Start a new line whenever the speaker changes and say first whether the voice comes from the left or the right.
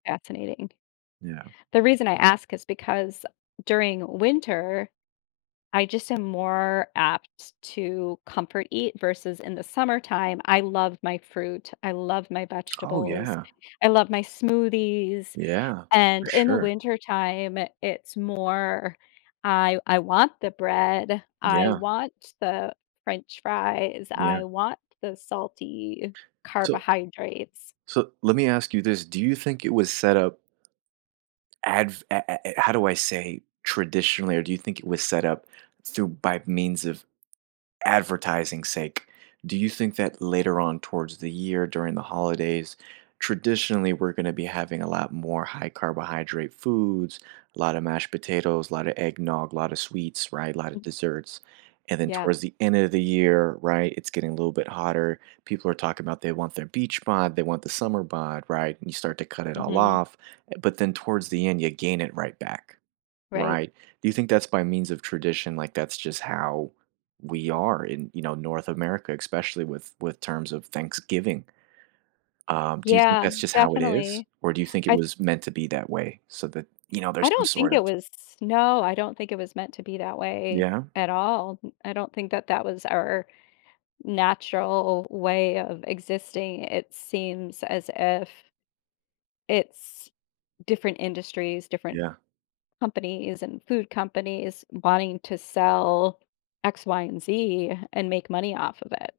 left: Fascinating.
right: Yeah.
left: The reason I ask is because during winter, I just am more apt to comfort eat versus in the summertime; I love my fruit, I love my
right: Oh
left: vegetables,
right: yeah.
left: I love my smoothies.
right: Yeah. For
left: And, in the
right: sure.
left: wintertime, it's more; I I want the bread, I
right: Yeah.
left: want the french fries,
right: Yeah.
left: I want the salty
right: So
left: carbohydrates.
right: So, let me ask you this, do you think it was set up adv a a how do I say, traditionally? Or do you think it was set up through by means of advertising sake? Do you think that later on towards the year during the holidays, traditionally, we're gonna be having a lot more high carbohydrate foods; a lotta mashed potatoes, lotta eggnog, lotta sweets, right, lotta
left: M
right: desserts. And then
left: Yeah.
right: towards the end of the year, right, it's getting a little bit hotter, people are talking about, "They want their beach bod, they want the summer bod," right? And you start to cut it all
left: Mhm.
right: off, e but then towards the end, you gain it right back.
left: Right.
right: Right? Do you think that's by means of tradition? Like, that's just how we are in, you know, North America, especially with with terms of Thanksgiving. Um, do you think
left: Yeah,
right: that's just how it is?
left: definitely.
right: Or do you think it
left: I
right: was meant to be that way, so that, you know,
left: I
right: there's some
left: don't think
right: sort of
left: it was no, I don't think it was meant to be that way
right: Yeah?
left: at all, m I don't think that that was our natural way of existing, it seems as if it's different industries, different
right: Yeah.
left: companies, and food companies wanting to sell X, Y, and Z, and make money off of it.